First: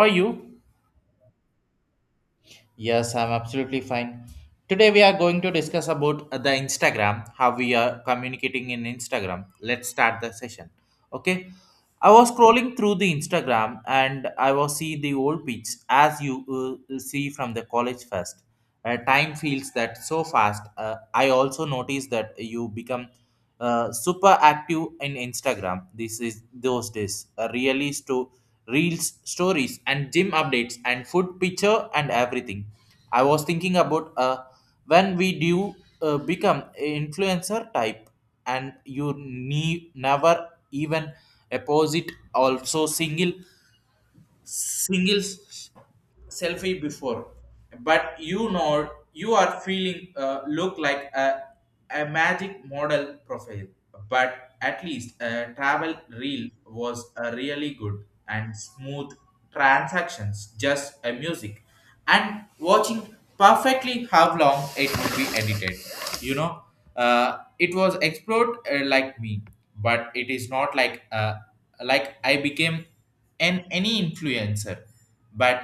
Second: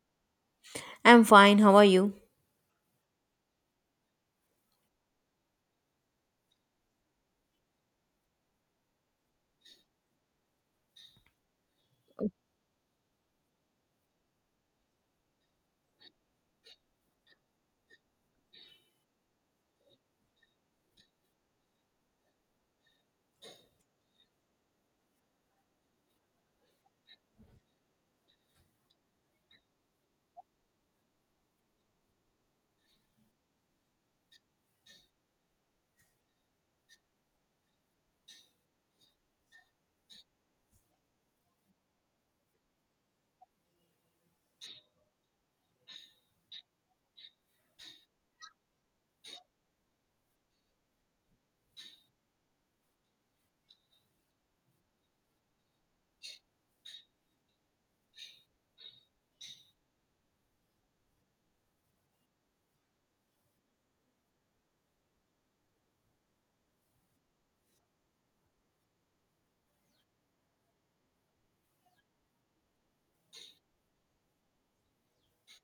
How are you? I'm fine. How are you? Yes, I'm absolutely fine. Today we are going to discuss about the Instagram, how we are communicating in Instagram. Let's start the session. Okay. I was scrolling through the Instagram and I was see the old pics as you see from the college first. Time feels that so fast. I also noticed that you become super active in Instagram. This is those days. Really reels, stories, and gym updates, and food picture, and everything. I was thinking about when we do become an influencer type, and you never even a post it also single singles selfie before but you know you are feeling look like a magic model profile but at least a travel reel was a really good and smooth transactions just a music and watching perfectly how long it would be edited, you know, it was explored like me but it is not like like I became and any influencer. But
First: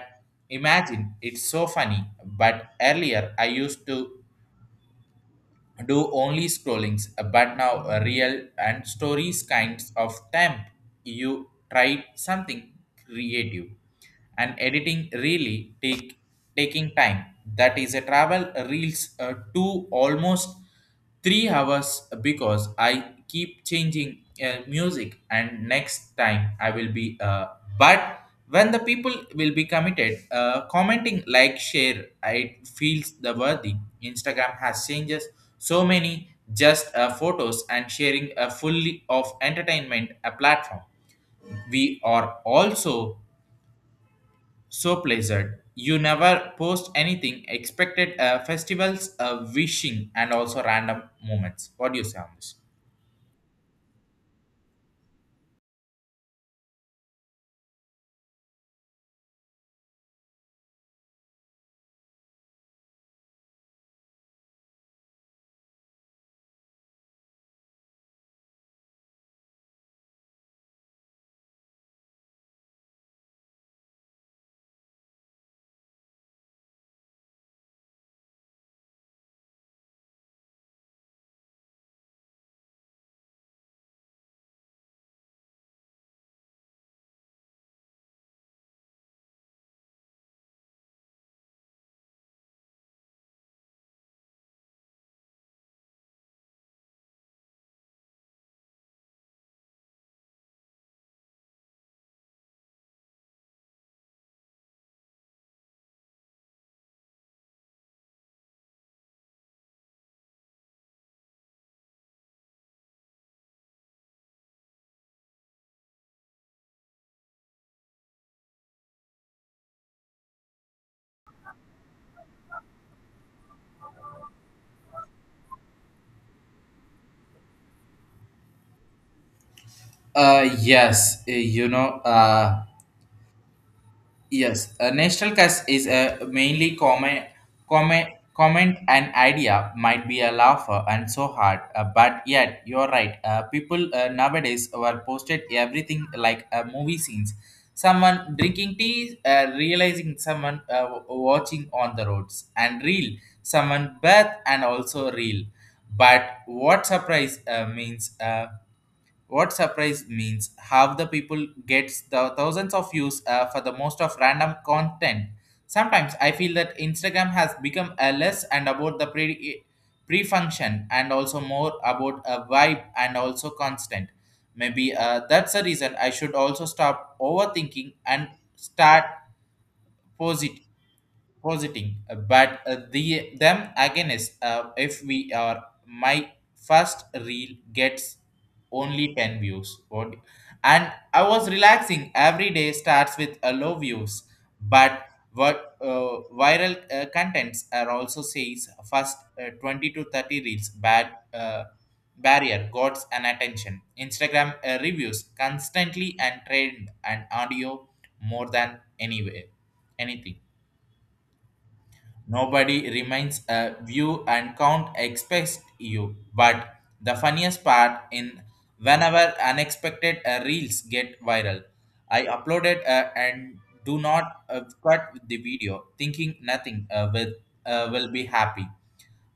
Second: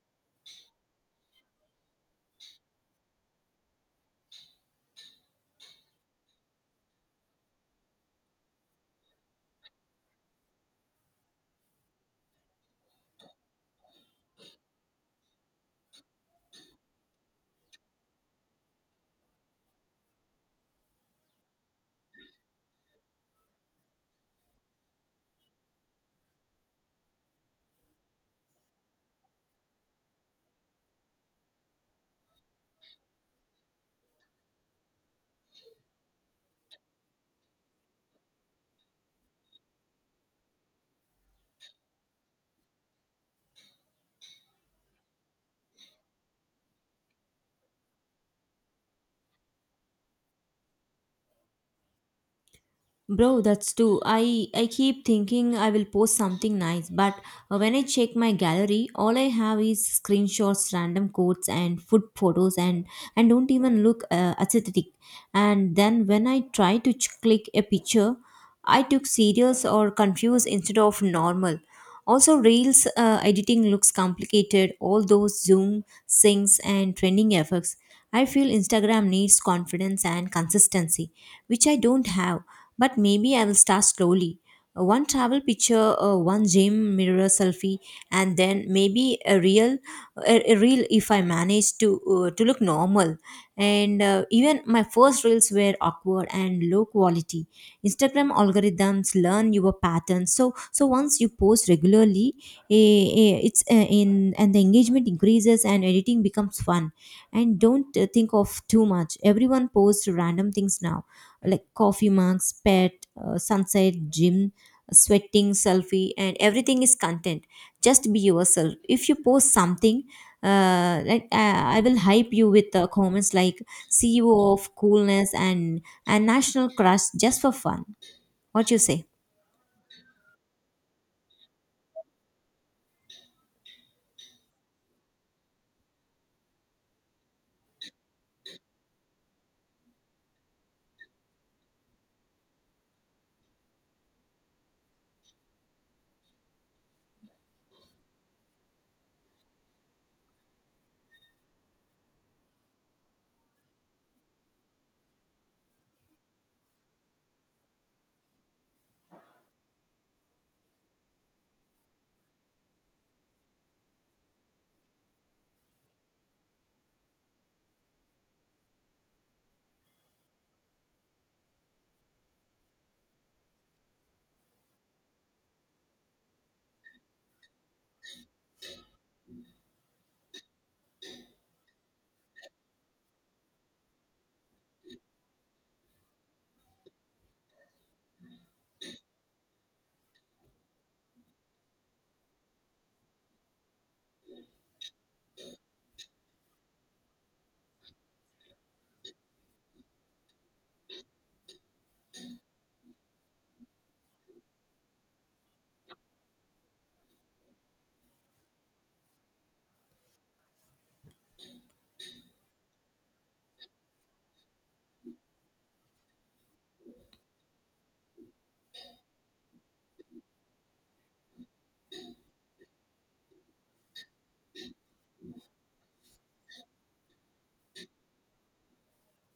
imagine it's so funny. But earlier I used to do only scrollings, but now a real and stories kinds of temp. You try something creative and editing really take taking time. That is a travel reels to almost 3 hours because I keep changing music and next time I will be but when the people will be committed commenting like share it feels the worthy. Instagram has changes so many just photos and sharing a fully of entertainment a platform we are also so pleasant. You never post anything expected festivals, wishing, and also random moments. What do you say on this? Bro, that's too. I keep thinking I will post something nice, but when I check my gallery, all I have is screenshots, random quotes, and food photos, and don't even look aesthetic. And then when I try to click a picture, I took serious or confused instead of normal. Also, reels editing looks complicated. All those zoom, syncs, and trending effects. I feel Instagram needs confidence and consistency, which I don't have, but maybe I will start slowly. One travel picture, one gym mirror selfie, and then maybe a reel if I manage to look normal. And even my first reels were awkward and low quality. Instagram algorithms learn your patterns. So once you post regularly, in and the engagement increases and editing becomes fun. And don't think of too much. Everyone posts random things now like coffee mugs, pet, sunset, gym, sweating, selfie, and everything is content. Just be yourself. If you post something, like I will hype you with comments like CEO of coolness and national crush just for fun. What you say? Uh, yes, uh, you know, uh, Yes, a national cast is a mainly comment, comment an idea might be a laugher and so hard, but yet you're right. People nowadays were posted everything like movie scenes. Someone drinking tea, realizing someone watching on the roads, and real someone birth and also real. But what surprise means? What surprise means half the people gets the thousands of views for the most of random content. Sometimes I feel that Instagram has become a less and about the pre function and also more about a vibe and also constant. Maybe that's the reason I should also stop overthinking and start positive positing, but the them against if we are my first reel gets only 10 views what and I was relaxing every day starts with a low views but what viral contents are also says first 20 to 30 reels bad barrier got an attention. Instagram reviews constantly and trend and audio more than anywhere anything. Nobody remains a view and count expects you. But the funniest part in whenever unexpected reels get viral, I uploaded and do not cut the video, thinking nothing will be happy.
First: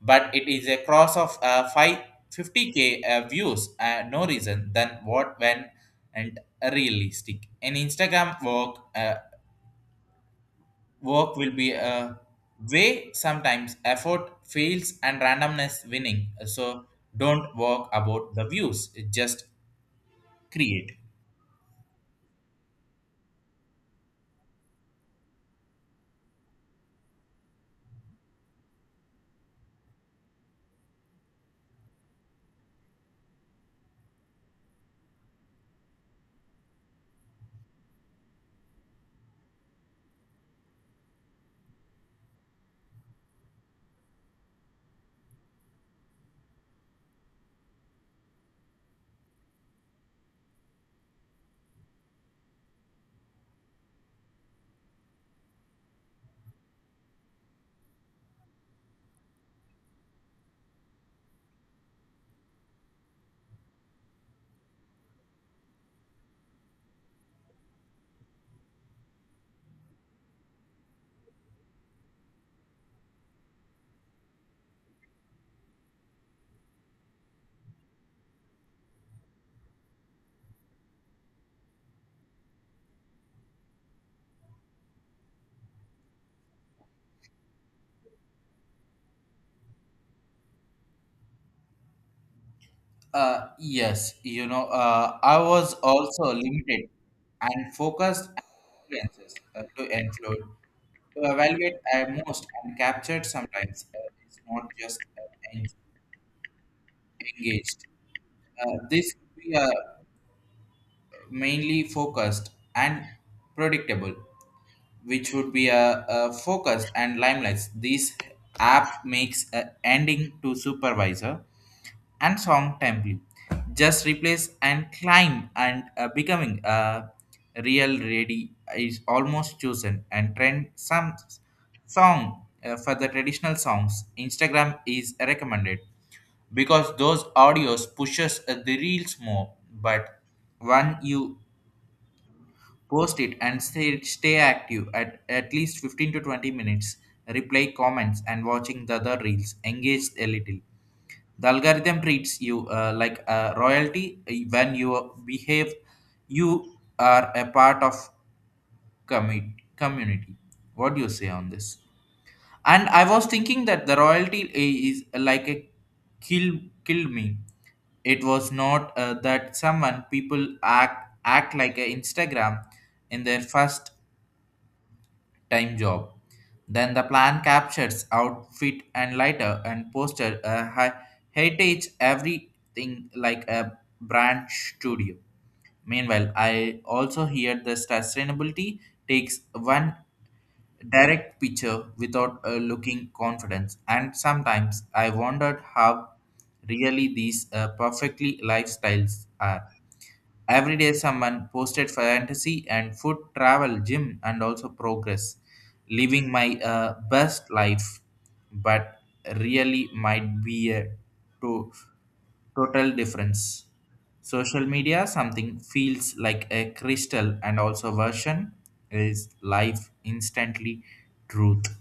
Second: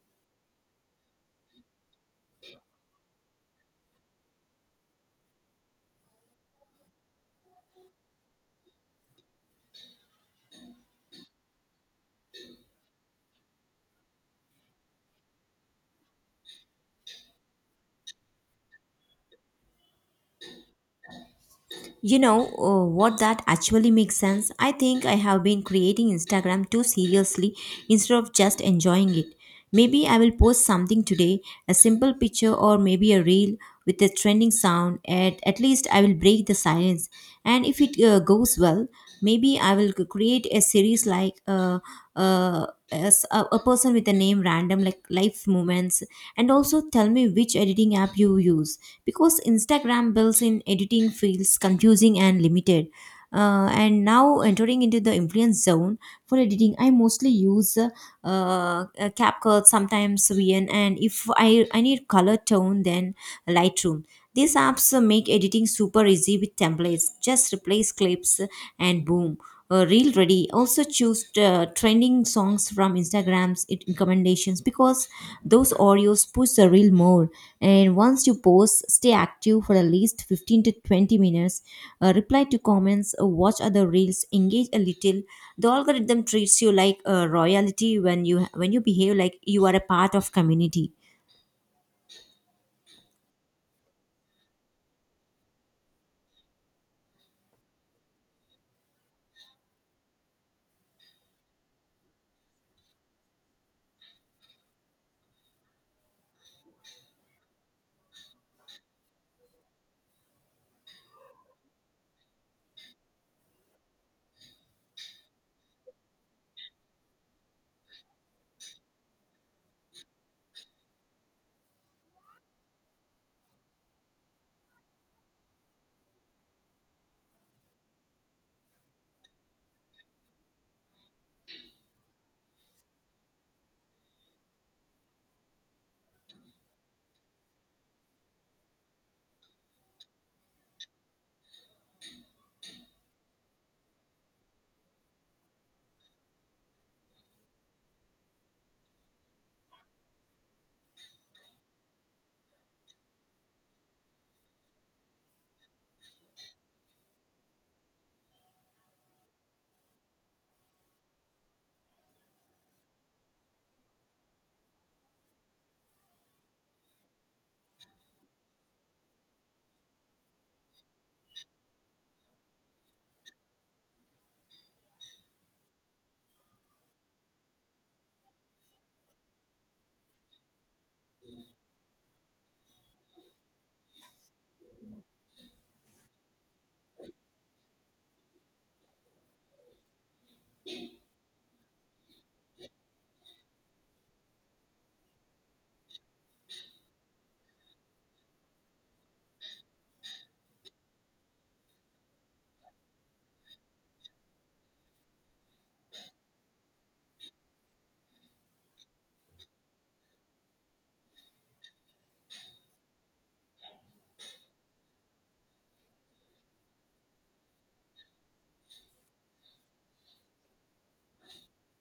But it is a cross of 50k views, no reason than what when and realistic. In Instagram work work will be a way, sometimes effort fails and randomness winning. So don't work about the views, just create. You know what, that actually makes sense. I think I have been creating Instagram too seriously instead of just enjoying it. Maybe I will post something today, a simple picture or maybe a reel with a trending sound. At least I will break the silence. And if it goes well, maybe I will create a series like as a person with a name random, like life moments. And also tell me which editing app you use, because Instagram builds in editing feels confusing and limited. And now entering into the influence zone, for editing I mostly use uh, CapCut, sometimes VN, and if I need color tone, then Lightroom. These apps make editing super easy with templates. Just replace clips and boom, reel ready. Also choose trending songs from Instagram's it recommendations, because those Oreos push the reel more. And once you post, stay active for at least 15 to 20 minutes. Reply to comments, watch other reels, engage a little. The algorithm treats you like a royalty when you behave like you are a part of community. I was also limited and focused experiences to evaluate most and captured sometimes. It's not just engaged. This could be mainly focused and predictable, which would be a focus and limelight. This app makes a ending to supervisor and song template. Just replace and climb and becoming a real ready is almost chosen and trend some song for the traditional songs. Instagram is recommended because those audios pushes the reels more. But when you post it and stay active at least 15 to 20 minutes. Reply comments and watching the other reels. Engage a little. The algorithm treats you like a royalty when you behave. You are a part of community. What do you say on this? And I was thinking that the royalty is like a kill kill me. It was not that someone people act like a Instagram in their first time job. Then the plan captures outfit and lighter and poster a heritage everything like a brand studio. Meanwhile, I also hear the sustainability takes one direct picture without looking confidence. And sometimes I wondered how really these perfectly lifestyles are. Every day, someone posted fantasy and food, travel, gym, and also progress, living my best life. But really, might be a to- total difference. Social media, something feels like a crystal, and also version is life instantly truth.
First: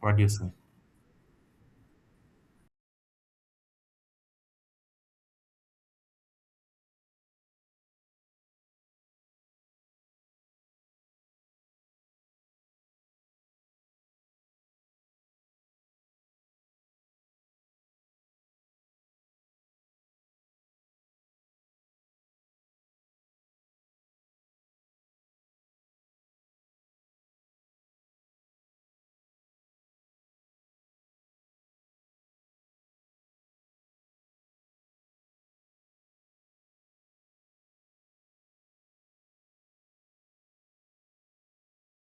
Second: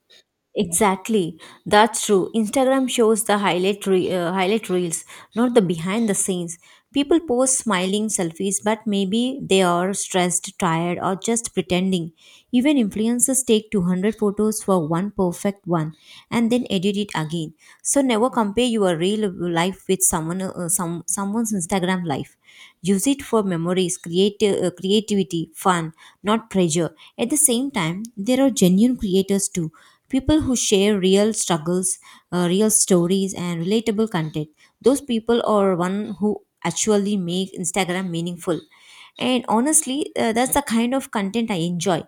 What do you say? Exactly, that's true. Instagram shows the highlight reels, not the behind the scenes. People post smiling selfies, but maybe they are stressed, tired, or just pretending. Even influencers take 200 photos for one perfect one and then edit it again. So never compare your real life with someone's Instagram life. Use it for memories, creative creativity, fun, not pressure. At the same time, there are genuine creators too, people who share real struggles, real stories, and relatable content. Those people are one who actually make Instagram meaningful. And honestly, that's the kind of content I enjoy,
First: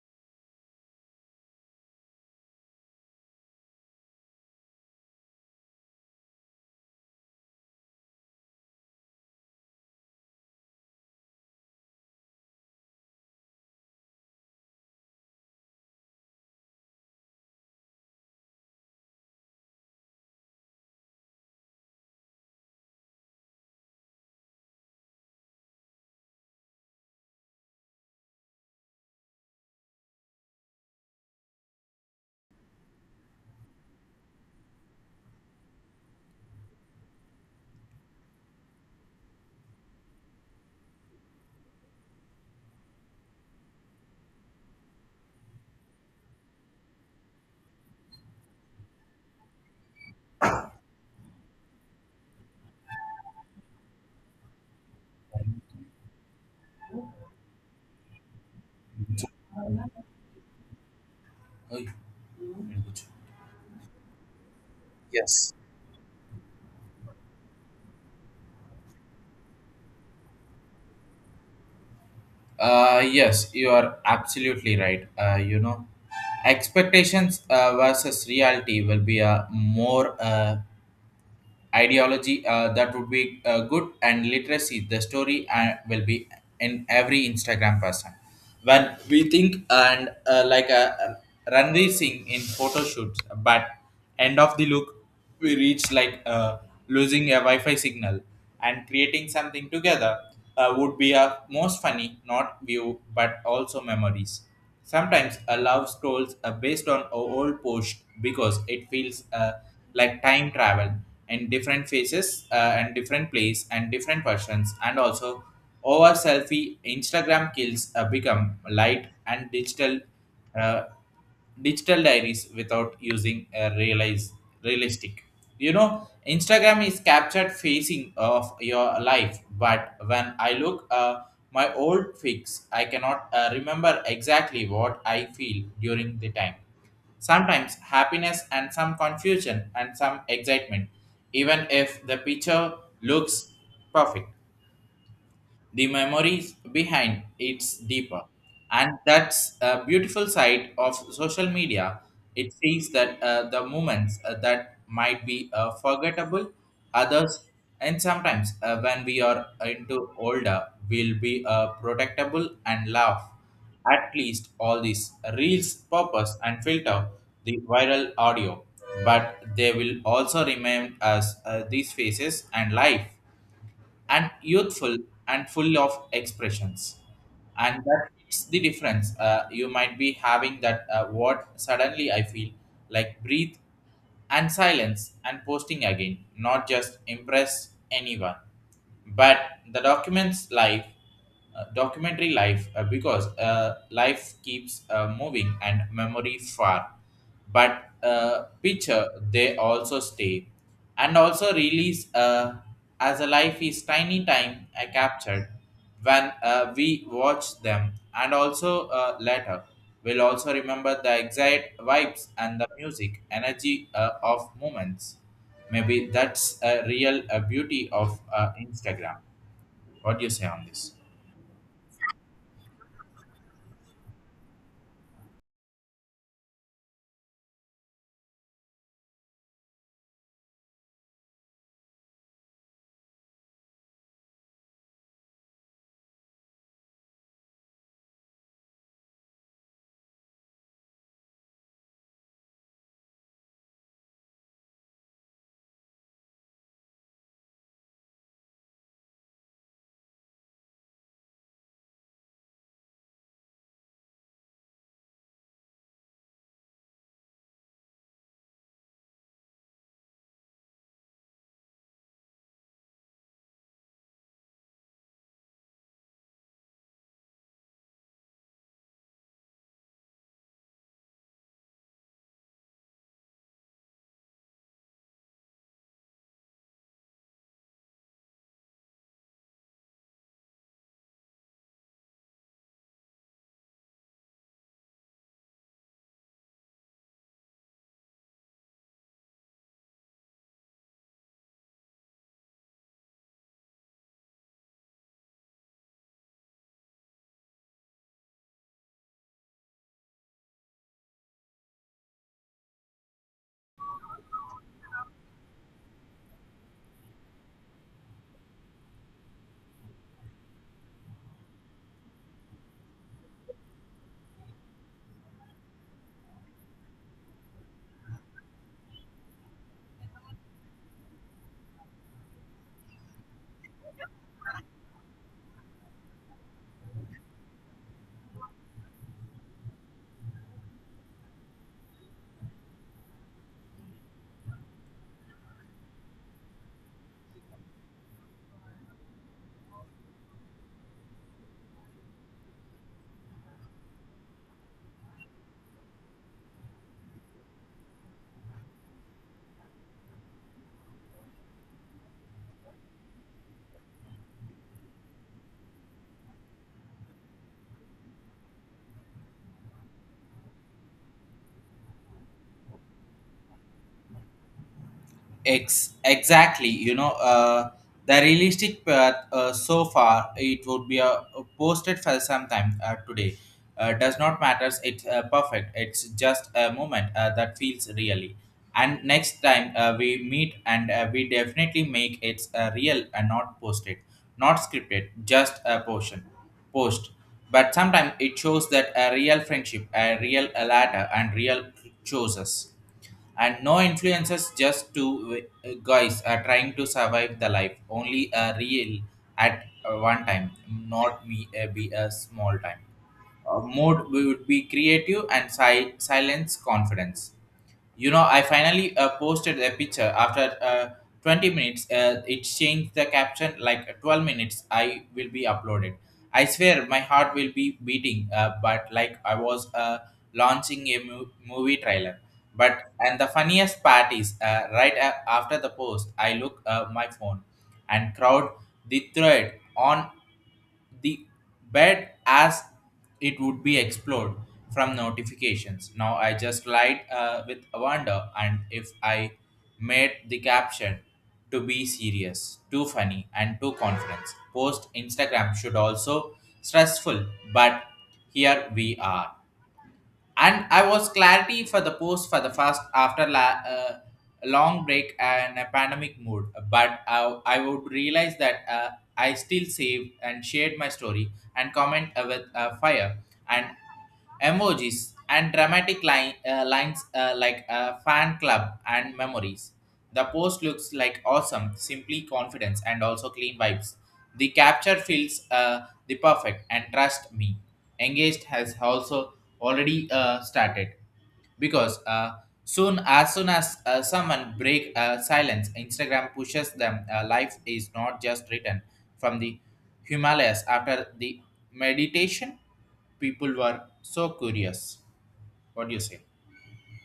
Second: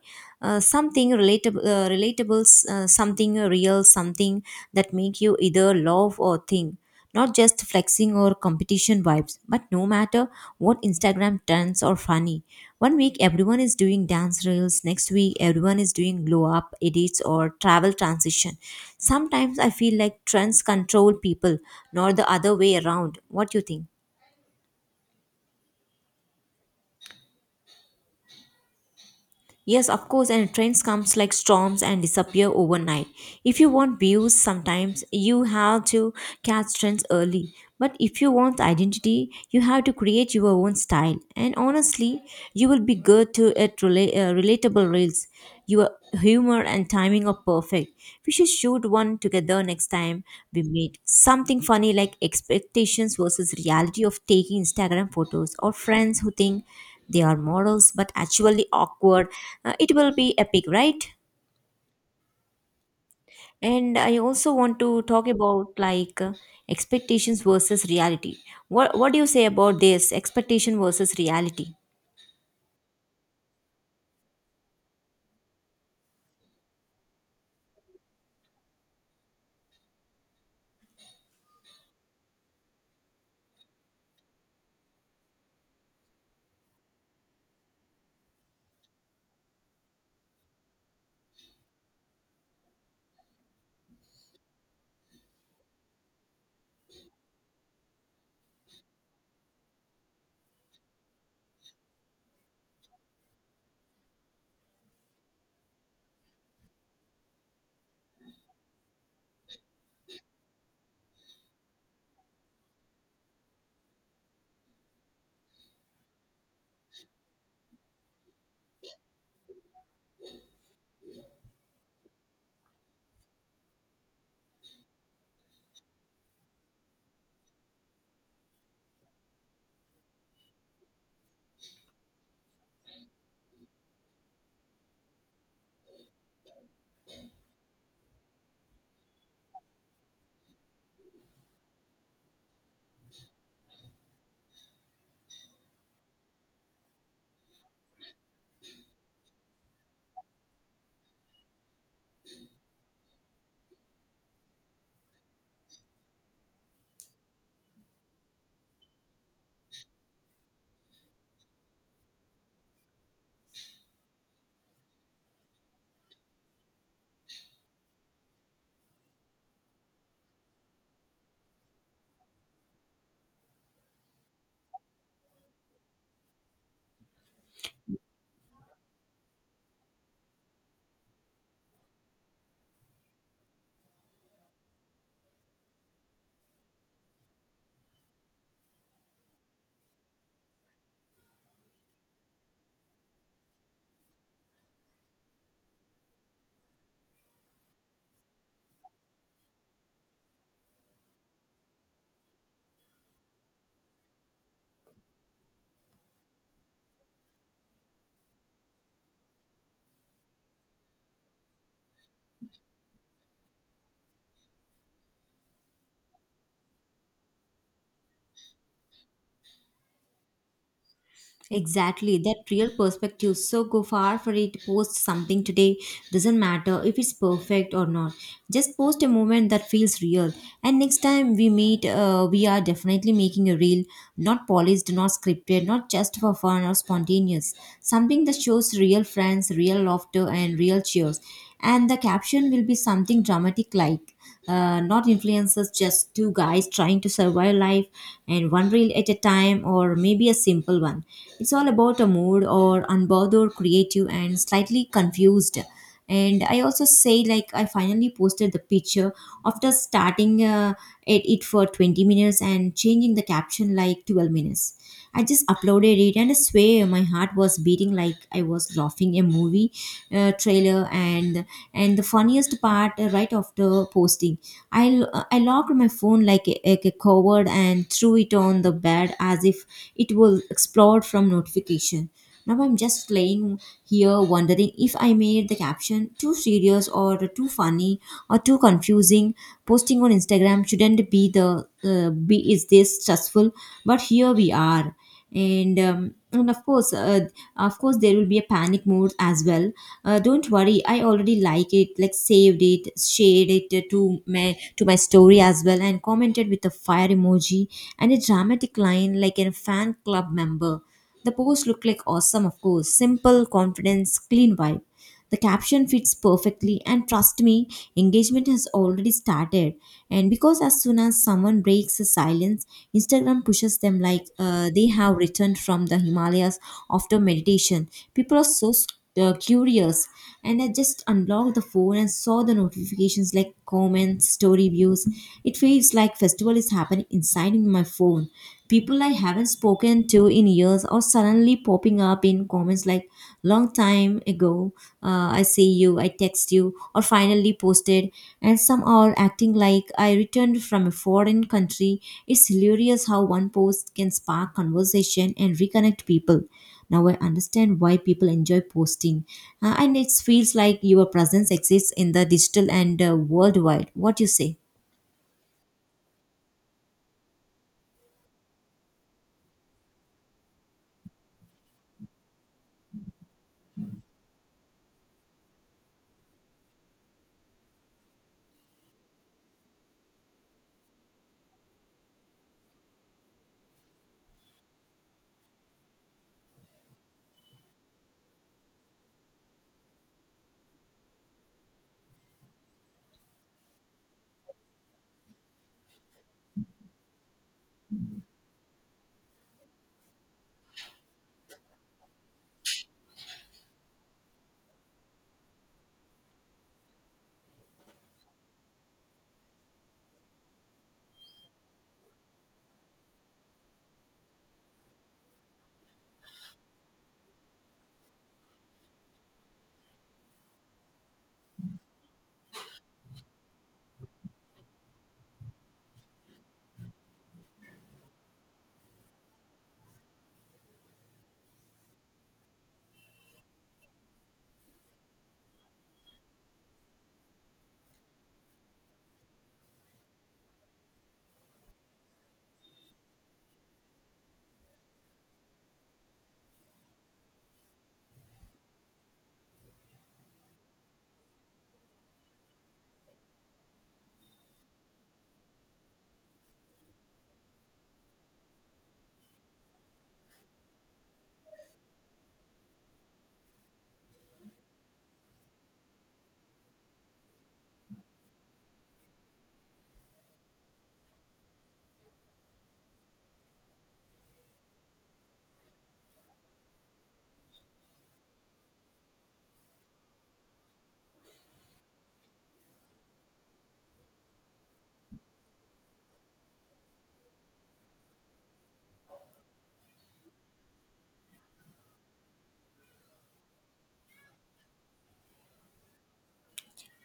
something relatable, something real, something that make you either love or think, not just flexing or competition vibes. But no matter what, Instagram trends are funny. One week everyone is doing dance reels, next week everyone is doing glow up edits or travel transition. Sometimes I feel like trends control people, not the other way around. What do you think? Yes, of course, and trends comes like storms and disappear overnight. If you want views, sometimes you have to catch trends early. But if you want identity, you have to create your own style. And honestly, you will be good to at relatable reels. Your humor and timing are perfect. We should shoot one together next time we meet. Something funny like expectations versus reality of taking Instagram photos, or friends who think they are models but actually awkward. It will be epic, right? And I also want to talk Yes. about, like, expectations versus reality. What do you say about this expectation versus reality? Yes, you are absolutely right. You know, expectations versus reality will be a more ideology that would be good and literacy. The story will be in every Instagram person. When we think and like a Ranveer Singh in photo shoots, but end of the look we reach like losing a Wi-Fi signal, and creating something together would be a most funny, not view, but also memories. Sometimes a love scrolls based on a old post because it feels like time travel in different faces and different place and different persons and also over selfie Instagram kills become light and digital, uh, digital diaries without using a realize realistic. You know Instagram is captured facing of your life, but when I look my old fix I cannot remember exactly what I feel during the time. Sometimes happiness and some confusion and some excitement, even if the picture looks perfect, the memories behind it's deeper, and that's a beautiful side of social media. It sees that the moments that might be forgettable others, and sometimes when we are into older we'll be protectable and laugh. At least all these reels purpose and filter the viral audio, but they will also remain as these faces and life and youthful and full of expressions. And that is the difference. You might be having that what suddenly I feel like breathe and silence and posting again, not just impress anyone, but the documents life, documentary life, because life keeps moving and memory far, but picture they also stay and also release as a life is tiny time I captured. When we watch them and also later will also remember the exact vibes and the music energy of moments. Maybe that's a real beauty of Instagram. What do you say on this? Exactly, that real perspective. So go far for it, post something today. Doesn't matter if it's perfect or not. Just post a moment that feels real. And next time we meet, we are definitely making a reel, not polished, not scripted, not just for fun or spontaneous. Something that shows real friends, real laughter, and real cheers. And the caption will be something dramatic, like: not influencers, just two guys trying to survive life and one reel at a time. Or maybe a simple one: it's all about a mood, or unbothered, creative, and slightly confused. And I also say, like, I finally posted the picture after starting at it for 20 minutes and changing the caption like 12 minutes. I just uploaded it and I swear my heart was beating like I was laughing a movie trailer. And the funniest part, right after posting, I locked my phone like a coward, and threw it on the bed as if it will explode from notification. Now I'm just playing here wondering if I made the caption too serious or too funny or too confusing. Posting on Instagram shouldn't be the, be is this stressful, but here we are. And and of course, there will be a panic mode as well. Don't worry, I already like it, like saved it, shared it, to my story as well, and commented with a fire emoji and a dramatic line like a fan club member. The post looked like awesome, of course, simple confidence, clean vibe. The caption fits perfectly, and trust me, engagement has already started. And because as soon as someone breaks the silence, Instagram pushes them like they have returned from the Himalayas after meditation. People are so curious, and I just unlocked the phone and saw the notifications like comments, story views. It feels like festival is happening inside in my phone. People I haven't spoken to in years are suddenly popping up in comments like, long time ago, I see you, I text you, or finally posted. And some are acting like I returned from a foreign country. It's hilarious how one post can spark conversation and reconnect people. Now I understand why people enjoy posting. And it feels like your presence exists in the digital and worldwide. What you say? Ex- exactly, you know, the realistic path so far it would be posted for some time today. Does not matters. It's perfect. It's just a moment that feels really. And next time we meet, and we definitely make it real and not posted, not scripted, just a portion post. But sometimes it shows that a real friendship, a real ladder, and real chooses and no influences, just two guys are trying to survive the life only a real at one time, not me be a small time, mode would be creative and silence confidence. You know, I finally posted a picture after 20 minutes. It changed the caption like 12 minutes. I will be uploaded. I swear my heart will be beating, but like I was launching a movie trailer. But and the funniest part is right after the post, I look my phone and crowd the thread on the bed as it would be explored from notifications. Now I just lied with wonder, and if I made the caption to be serious, too funny, and too confidence, post Instagram should also stressful, but here we are, and I was clarity for the post for the first after long break and a pandemic mood. But I would realize that I still saved and shared my story and comment with fire. And emojis and dramatic lines like fan club and memories. The post looks like awesome, simply confidence and also clean vibes. The capture feels the perfect and trust me, engaged has also already started, because soon as someone break silence Instagram pushes them life is not just written from the Himalayas after the meditation. People were so curious. What do you say?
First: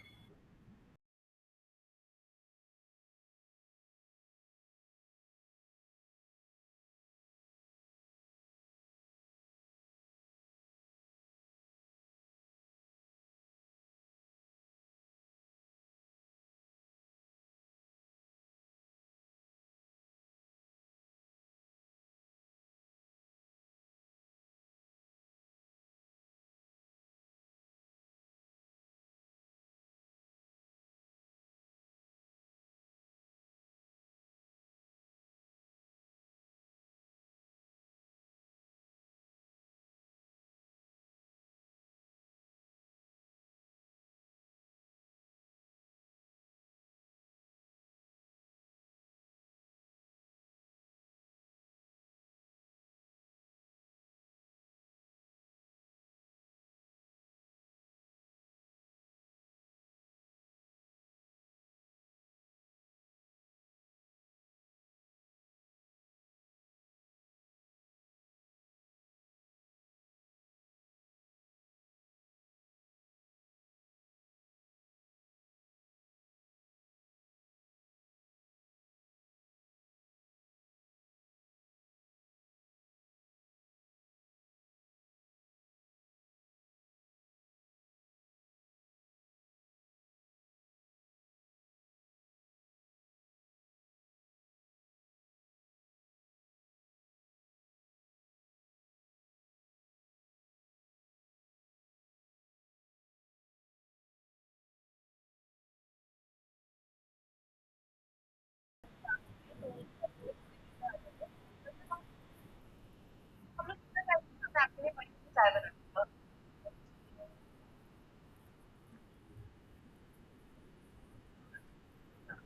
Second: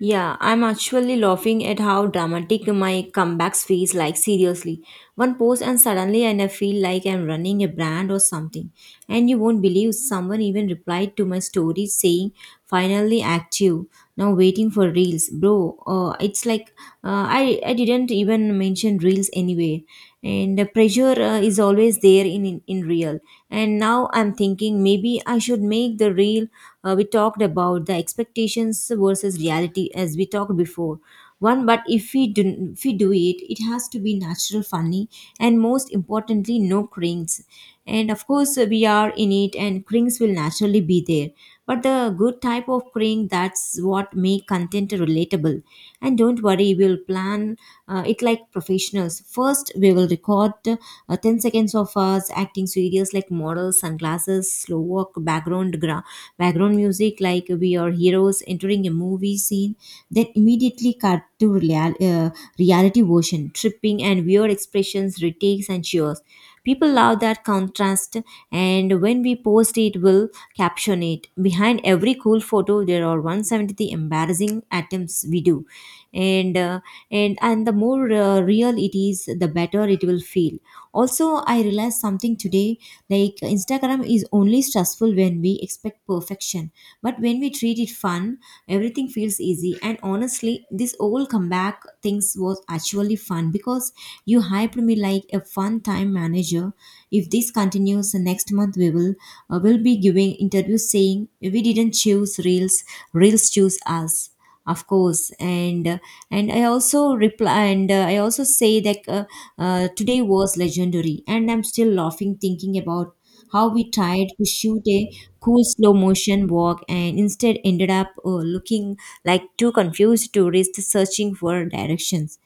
Yeah, I'm actually laughing at how dramatic my comebacks feels like, seriously. One post and suddenly and I feel like I'm running a brand or something. And you won't believe, someone even replied to my story saying finally active. Now waiting for reels. Bro, it's like I didn't even mention reels anyway. And the pressure is always there in real. And now I'm thinking maybe I should make the reel we talked about, the expectations versus reality as we talked before one. But if we do, if we do it, it has to be natural, funny, and most importantly no cringe. And of course, we are in it and cringe will naturally be there, but the good type of cringe, that's what make content relatable. And don't worry, we'll plan it like professionals. First, we will record 10 seconds of us acting serious like models, sunglasses, slow walk, background, background music like we are heroes entering a movie scene. Then immediately cut to reality version, tripping and weird expressions, retakes and cheers. People love that contrast, and when we post it, we'll caption it: Behind every cool photo, there are 170 embarrassing attempts we do. And uh, and and the more real it is, the better it will feel. Also, I realized something today, like Instagram is only stressful when we expect perfection, but when we treat it fun, everything feels easy. And honestly, this all comeback things was actually fun, because you hyped me like a fun time manager. If this continues, next month we will be giving interviews saying we didn't choose reels, reels choose us. Of course. And I also reply, and I also say that, today was legendary and I'm still laughing thinking about how we tried to shoot a cool slow motion walk and instead ended up looking like two confused tourists searching for directions.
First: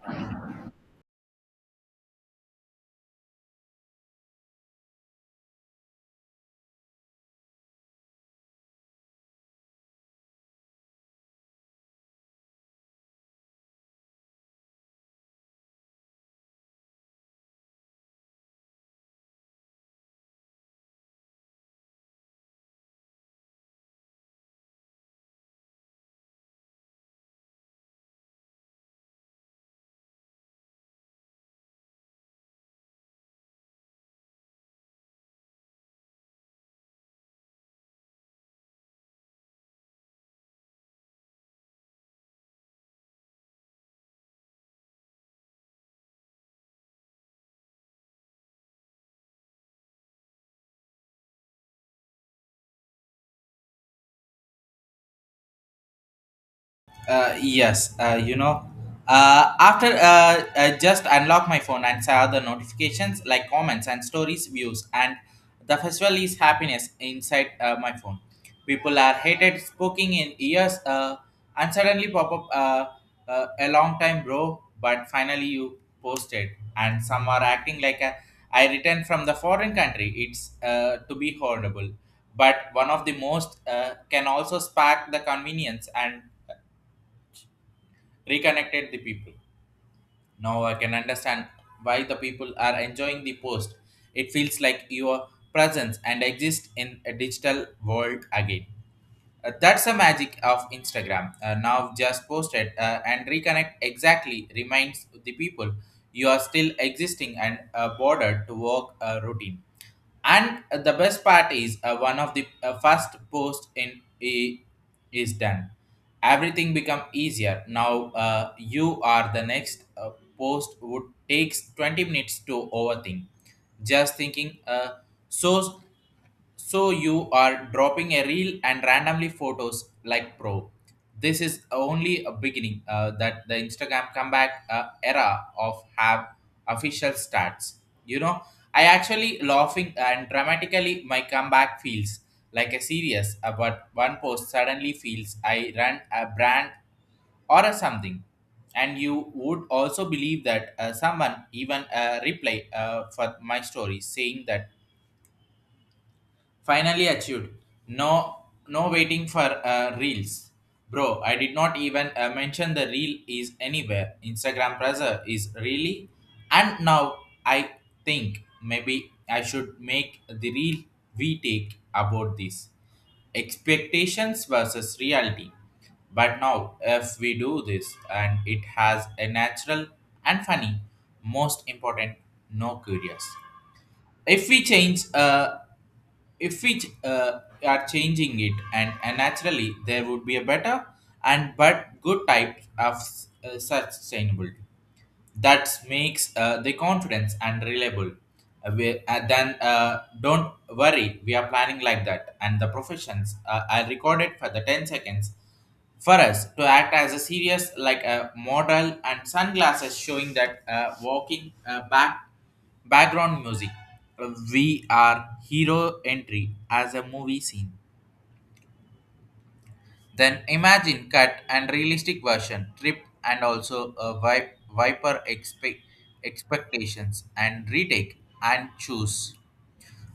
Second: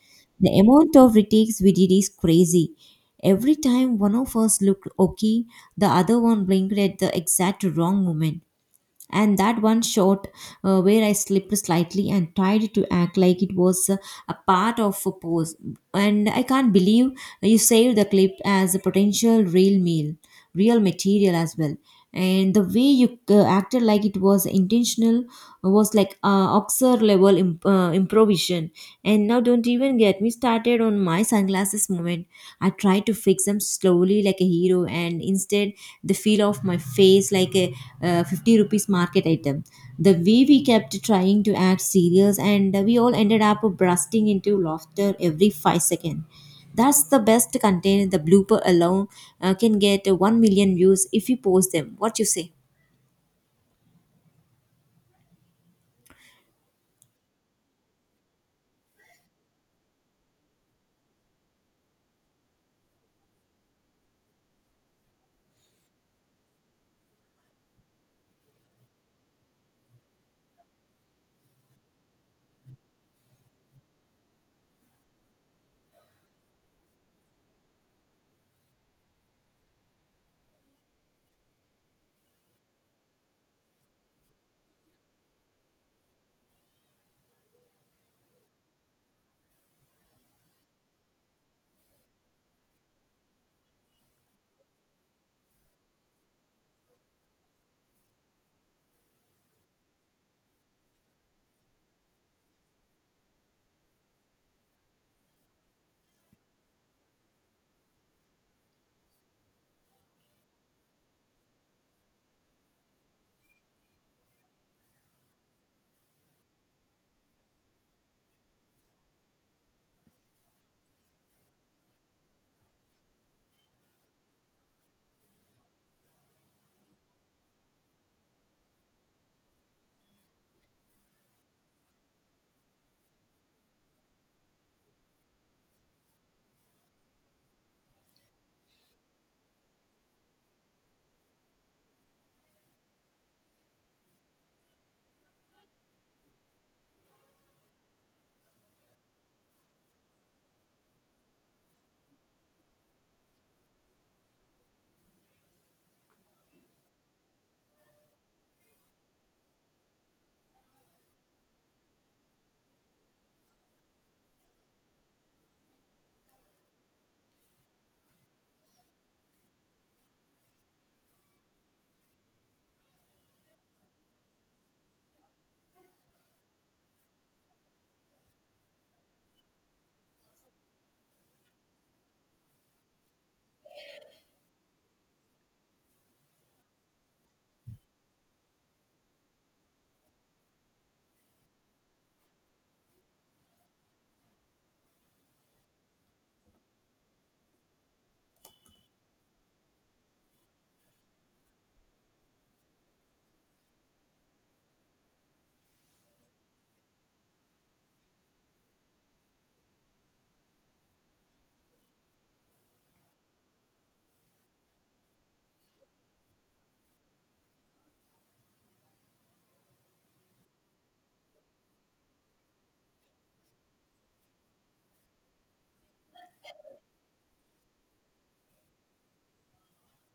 The amount of retakes we did is crazy. Every time one of us looked okay, the other one blinked at the exact wrong moment. And that one shot where I slipped slightly and tried to act like it was a part of a pose. And I can't believe you saved the clip as a potential real meal, real material as well. And the way you acted like it was intentional was like Oxford level improvisation. And now, don't even get me started on my sunglasses moment. I try to fix them slowly like a hero, and instead they feel off my face like a 50 rupees market item. The way we kept trying to act serious, and we all ended up bursting into laughter every 5 seconds. That's the best content. The blooper alone can get 1 million views if you post them. What you say? Uh, yes, uh, you know, After I just unlock my phone and saw the notifications like comments and stories, views, and the festival is happiness inside my phone. People are hated, spoken in ears and suddenly pop up a long time, bro. But finally, you posted, and some are acting like a, I returned from the foreign country. It's to be horrible, but one of the most can also spark the convenience and reconnected the people. Now I can understand why the people are enjoying the post. It feels like your presence and exist in a digital world again. That's the magic of Instagram. Now just posted and reconnect exactly reminds the people you are still existing and bordered to work a routine, and the best part is one of the first post in is done. Everything become easier now, you are the next, post would takes 20 minutes to overthink, just thinking so so you are dropping a reel and randomly photos like pro. This is only a beginning that the Instagram comeback era of have official stats. You know, I actually laughing and dramatically my comeback feels like a serious, but one post suddenly feels I ran a brand or a something. And you would also believe that someone even reply for my story saying that finally achieved. No, no, waiting for reels. Bro, I did not even mention the reel is anywhere. Instagram pressure is really, and now I think maybe I should make the reel. We take about this expectations versus reality, but now if we do this, and it has a natural and funny, most important, no curious, if we change if we ch- are changing it, and naturally there would be a better and but good type of sustainability that makes the confidence and reliable. We, then Don't worry, we are planning like that. And the professions are recorded for the 10 seconds for us to act as a serious, like a model and sunglasses showing that walking back background music. We are hero entry as a movie scene. Then imagine cut and realistic version, trip and also a viper expectations and retake and choose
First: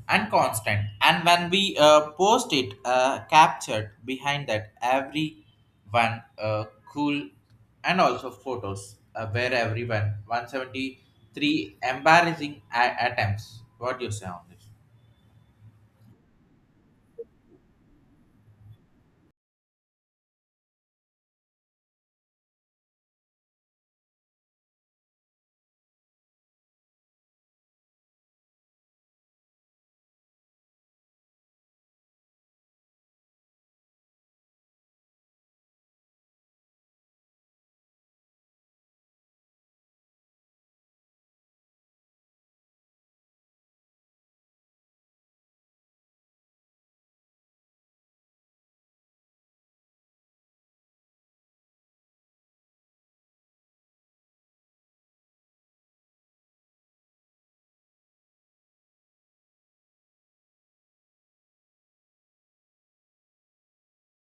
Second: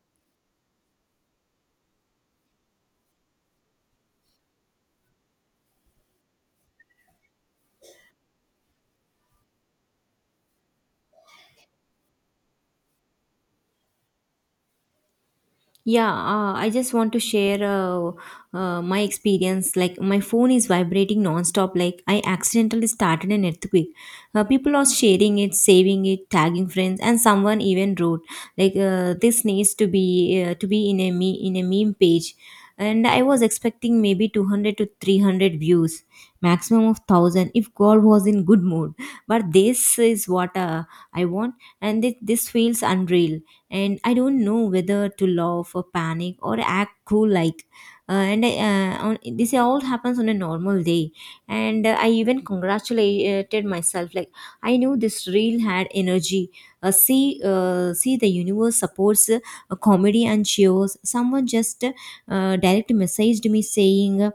and constant. And when we post it, captured behind that every one cool, and also photos where everyone 173 embarrassing attempts. What do you say on this? Yeah, I just want to share my experience. Like, my phone is vibrating nonstop. Like, I accidentally started an earthquake. People are sharing it, saving it, tagging friends, and someone even wrote like, "This needs to be in a meme page." And I was expecting maybe 200 to 300 views, maximum of 1,000 if god was in good mood. But this is what I want, and this feels unreal. And I don't know whether to laugh or panic or act cool, like this all happens on a normal day. And I even congratulated myself, like I knew this reel had energy. See, the universe supports comedy and shows. Someone just direct messaged me saying,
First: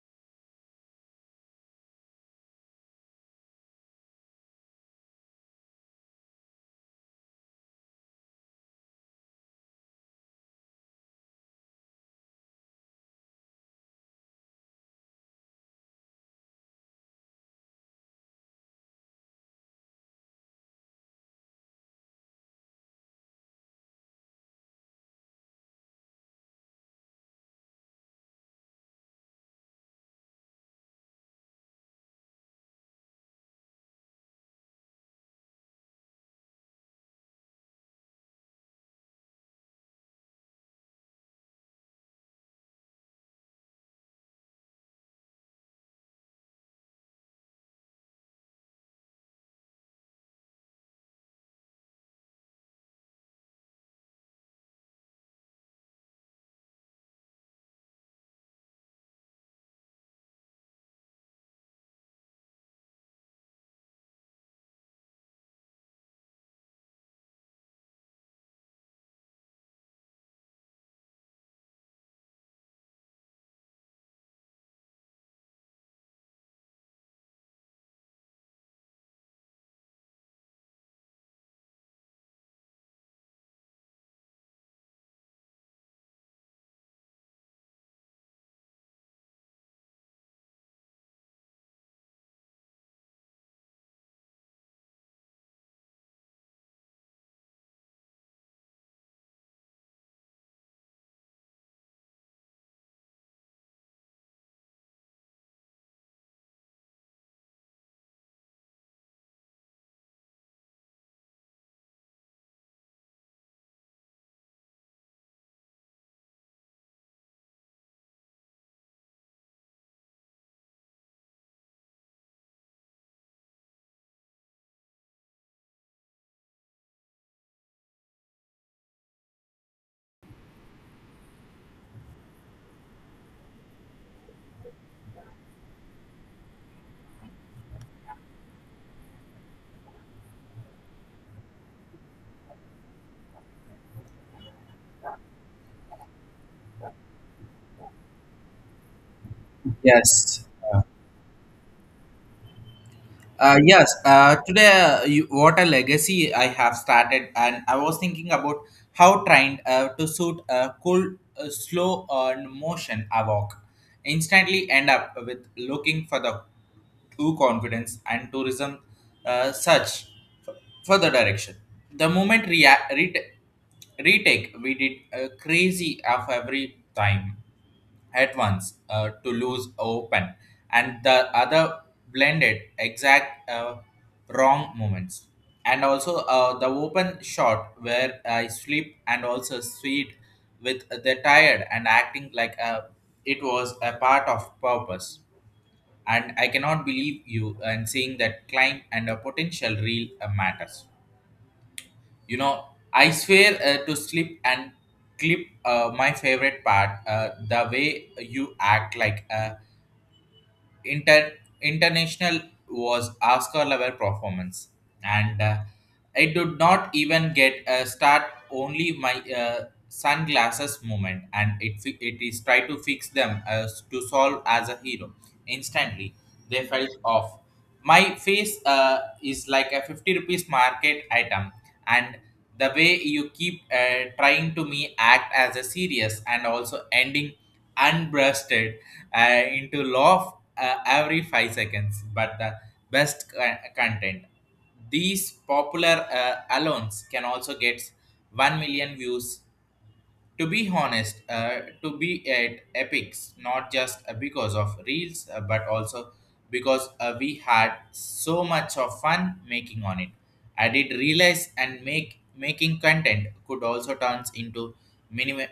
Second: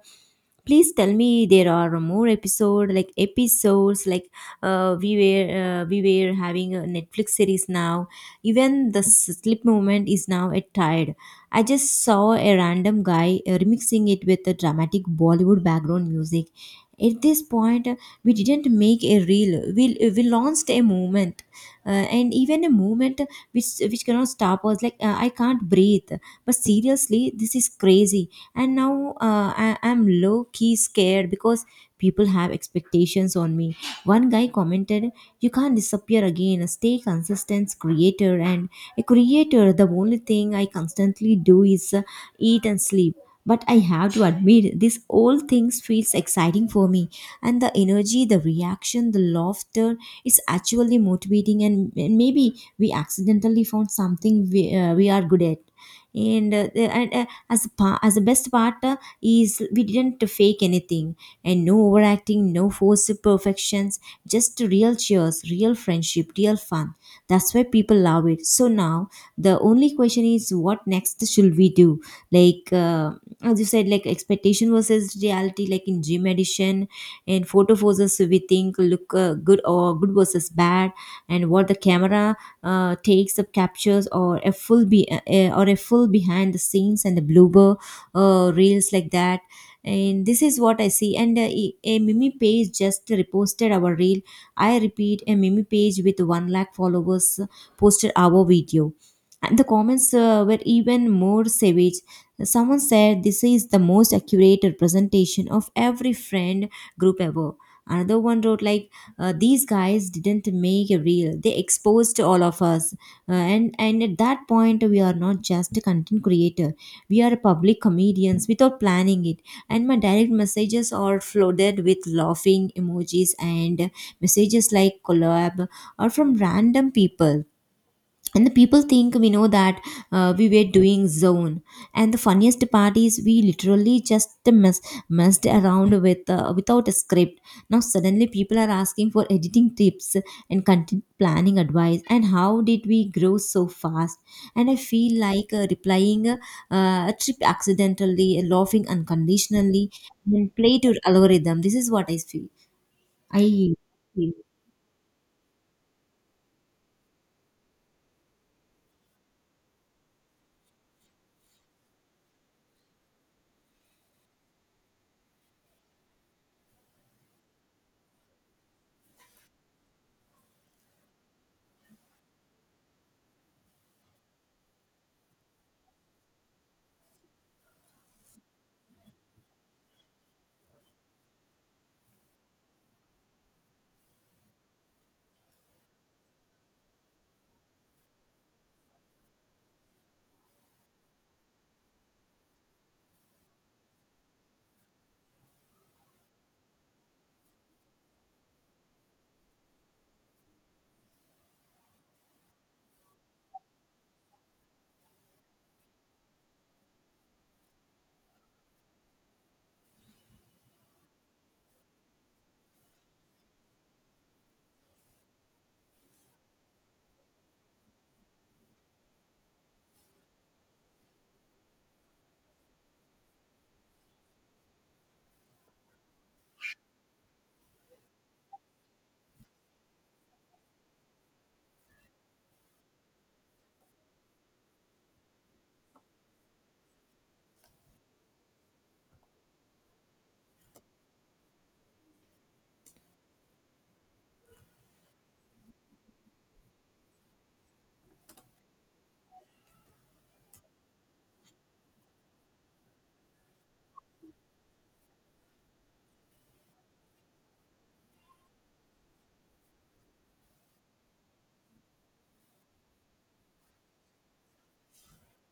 "Please tell me there are more episodes, like we were having a Netflix series now. Even the slip movement is now a tired." I just saw a random guy remixing it with a dramatic Bollywood background music. At this point, we didn't make a reel, we launched a movement. And even a movement which cannot stop us, like I can't breathe. But seriously, this is crazy. And now I'm low key scared because people have expectations on me. One guy commented, "You can't disappear again. Stay consistent, creator." And a creator, the only thing I constantly do is eat and sleep. But I have to admit, this all things feels exciting for me, and the energy, the reaction, the laughter, it's actually motivating. And maybe we accidentally found something we are good at. And as the best part is, we didn't fake anything. And no overacting, no forced perfections, just real cheers, real friendship, real fun. That's why people love it. So now the only question is, what next should we do? Like, as you said, like expectation versus reality, like in gym edition, and photo versus we think look good, or good versus bad, and what the camera takes up captures, or a full be or a full behind the scenes and the blooper reels like that. And this is what I see. And a mimi page just reposted our reel. I repeat, a mimi page with 1 lakh followers posted our video. And the comments were even more savage. Someone said, "This is the most accurate representation of every friend group ever." Another one wrote like, "These guys didn't make a reel, they exposed all of us." And at that point, we are not just a content creator, we are public comedians without planning it. And my direct messages are flooded with laughing emojis and messages like "collab" or from random people. And the people think we know that, we were doing zone. And the funniest part is, we literally just messed around with without a script. Now suddenly people are asking for editing tips and content planning advice and how did we grow so fast. And I feel like replying, a trip accidentally laughing unconditionally Yes. and play to algorithm. This is what I feel. i Yes, feel today you, what a legacy I have started, and I was thinking about how trained to suit a cool, slow motion I walk. Instantly end up with looking for the true confidence and tourism search f- for the direction. The moment retake we did crazy of every time at once to lose open and the other blended exact wrong moments and also the open shot where I sleep and also sweet with the tired and acting like it was a part of purpose, and I cannot believe you and seeing that climb and a potential real matters, you know. I swear to sleep and clip my favorite part, the way you act like a inter- international was Oscar level performance, and I did not even get a start. Only my sunglasses moment, and it it is try to fix them as to solve as a hero. Instantly, they felt off. My face is like a 50 rupees market item, and the way you keep trying to me act as a serious and also ending unbrushed into law every 5 seconds, but the best content. These popular alons can also get 1 million views, to be honest, to be at Epics, not just because of reels, but also because we had so much of fun making on it. I did realize and make making content could also turns into minimum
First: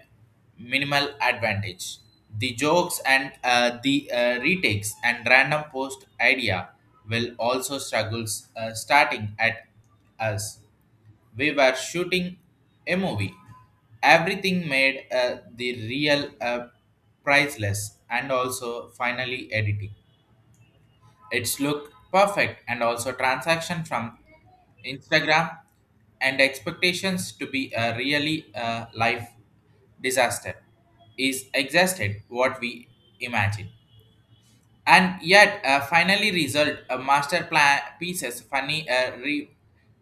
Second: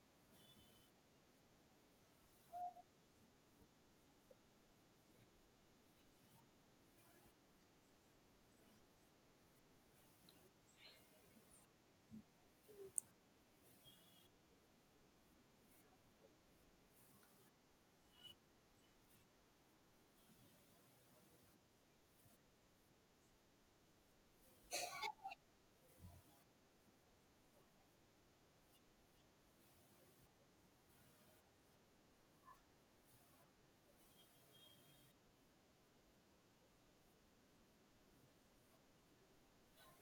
minimal advantage. The jokes and the retakes and random post idea will also struggles starting at us, we were shooting a movie. Everything made the real priceless, and also finally editing. It's look perfect and also transaction from Instagram and expectations to be a really life disaster is exhausted what we imagine, and yet finally result a master plan pieces funny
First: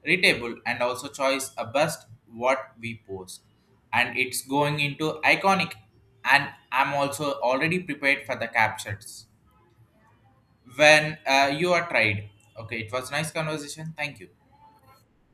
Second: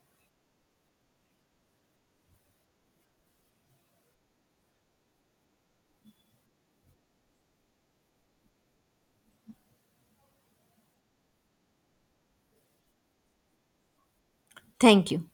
readable and also choice a best what we post, and it's going into iconic, and I'm also already prepared for the captions when you are tried. Okay, it was nice conversation, thank you. Thank you.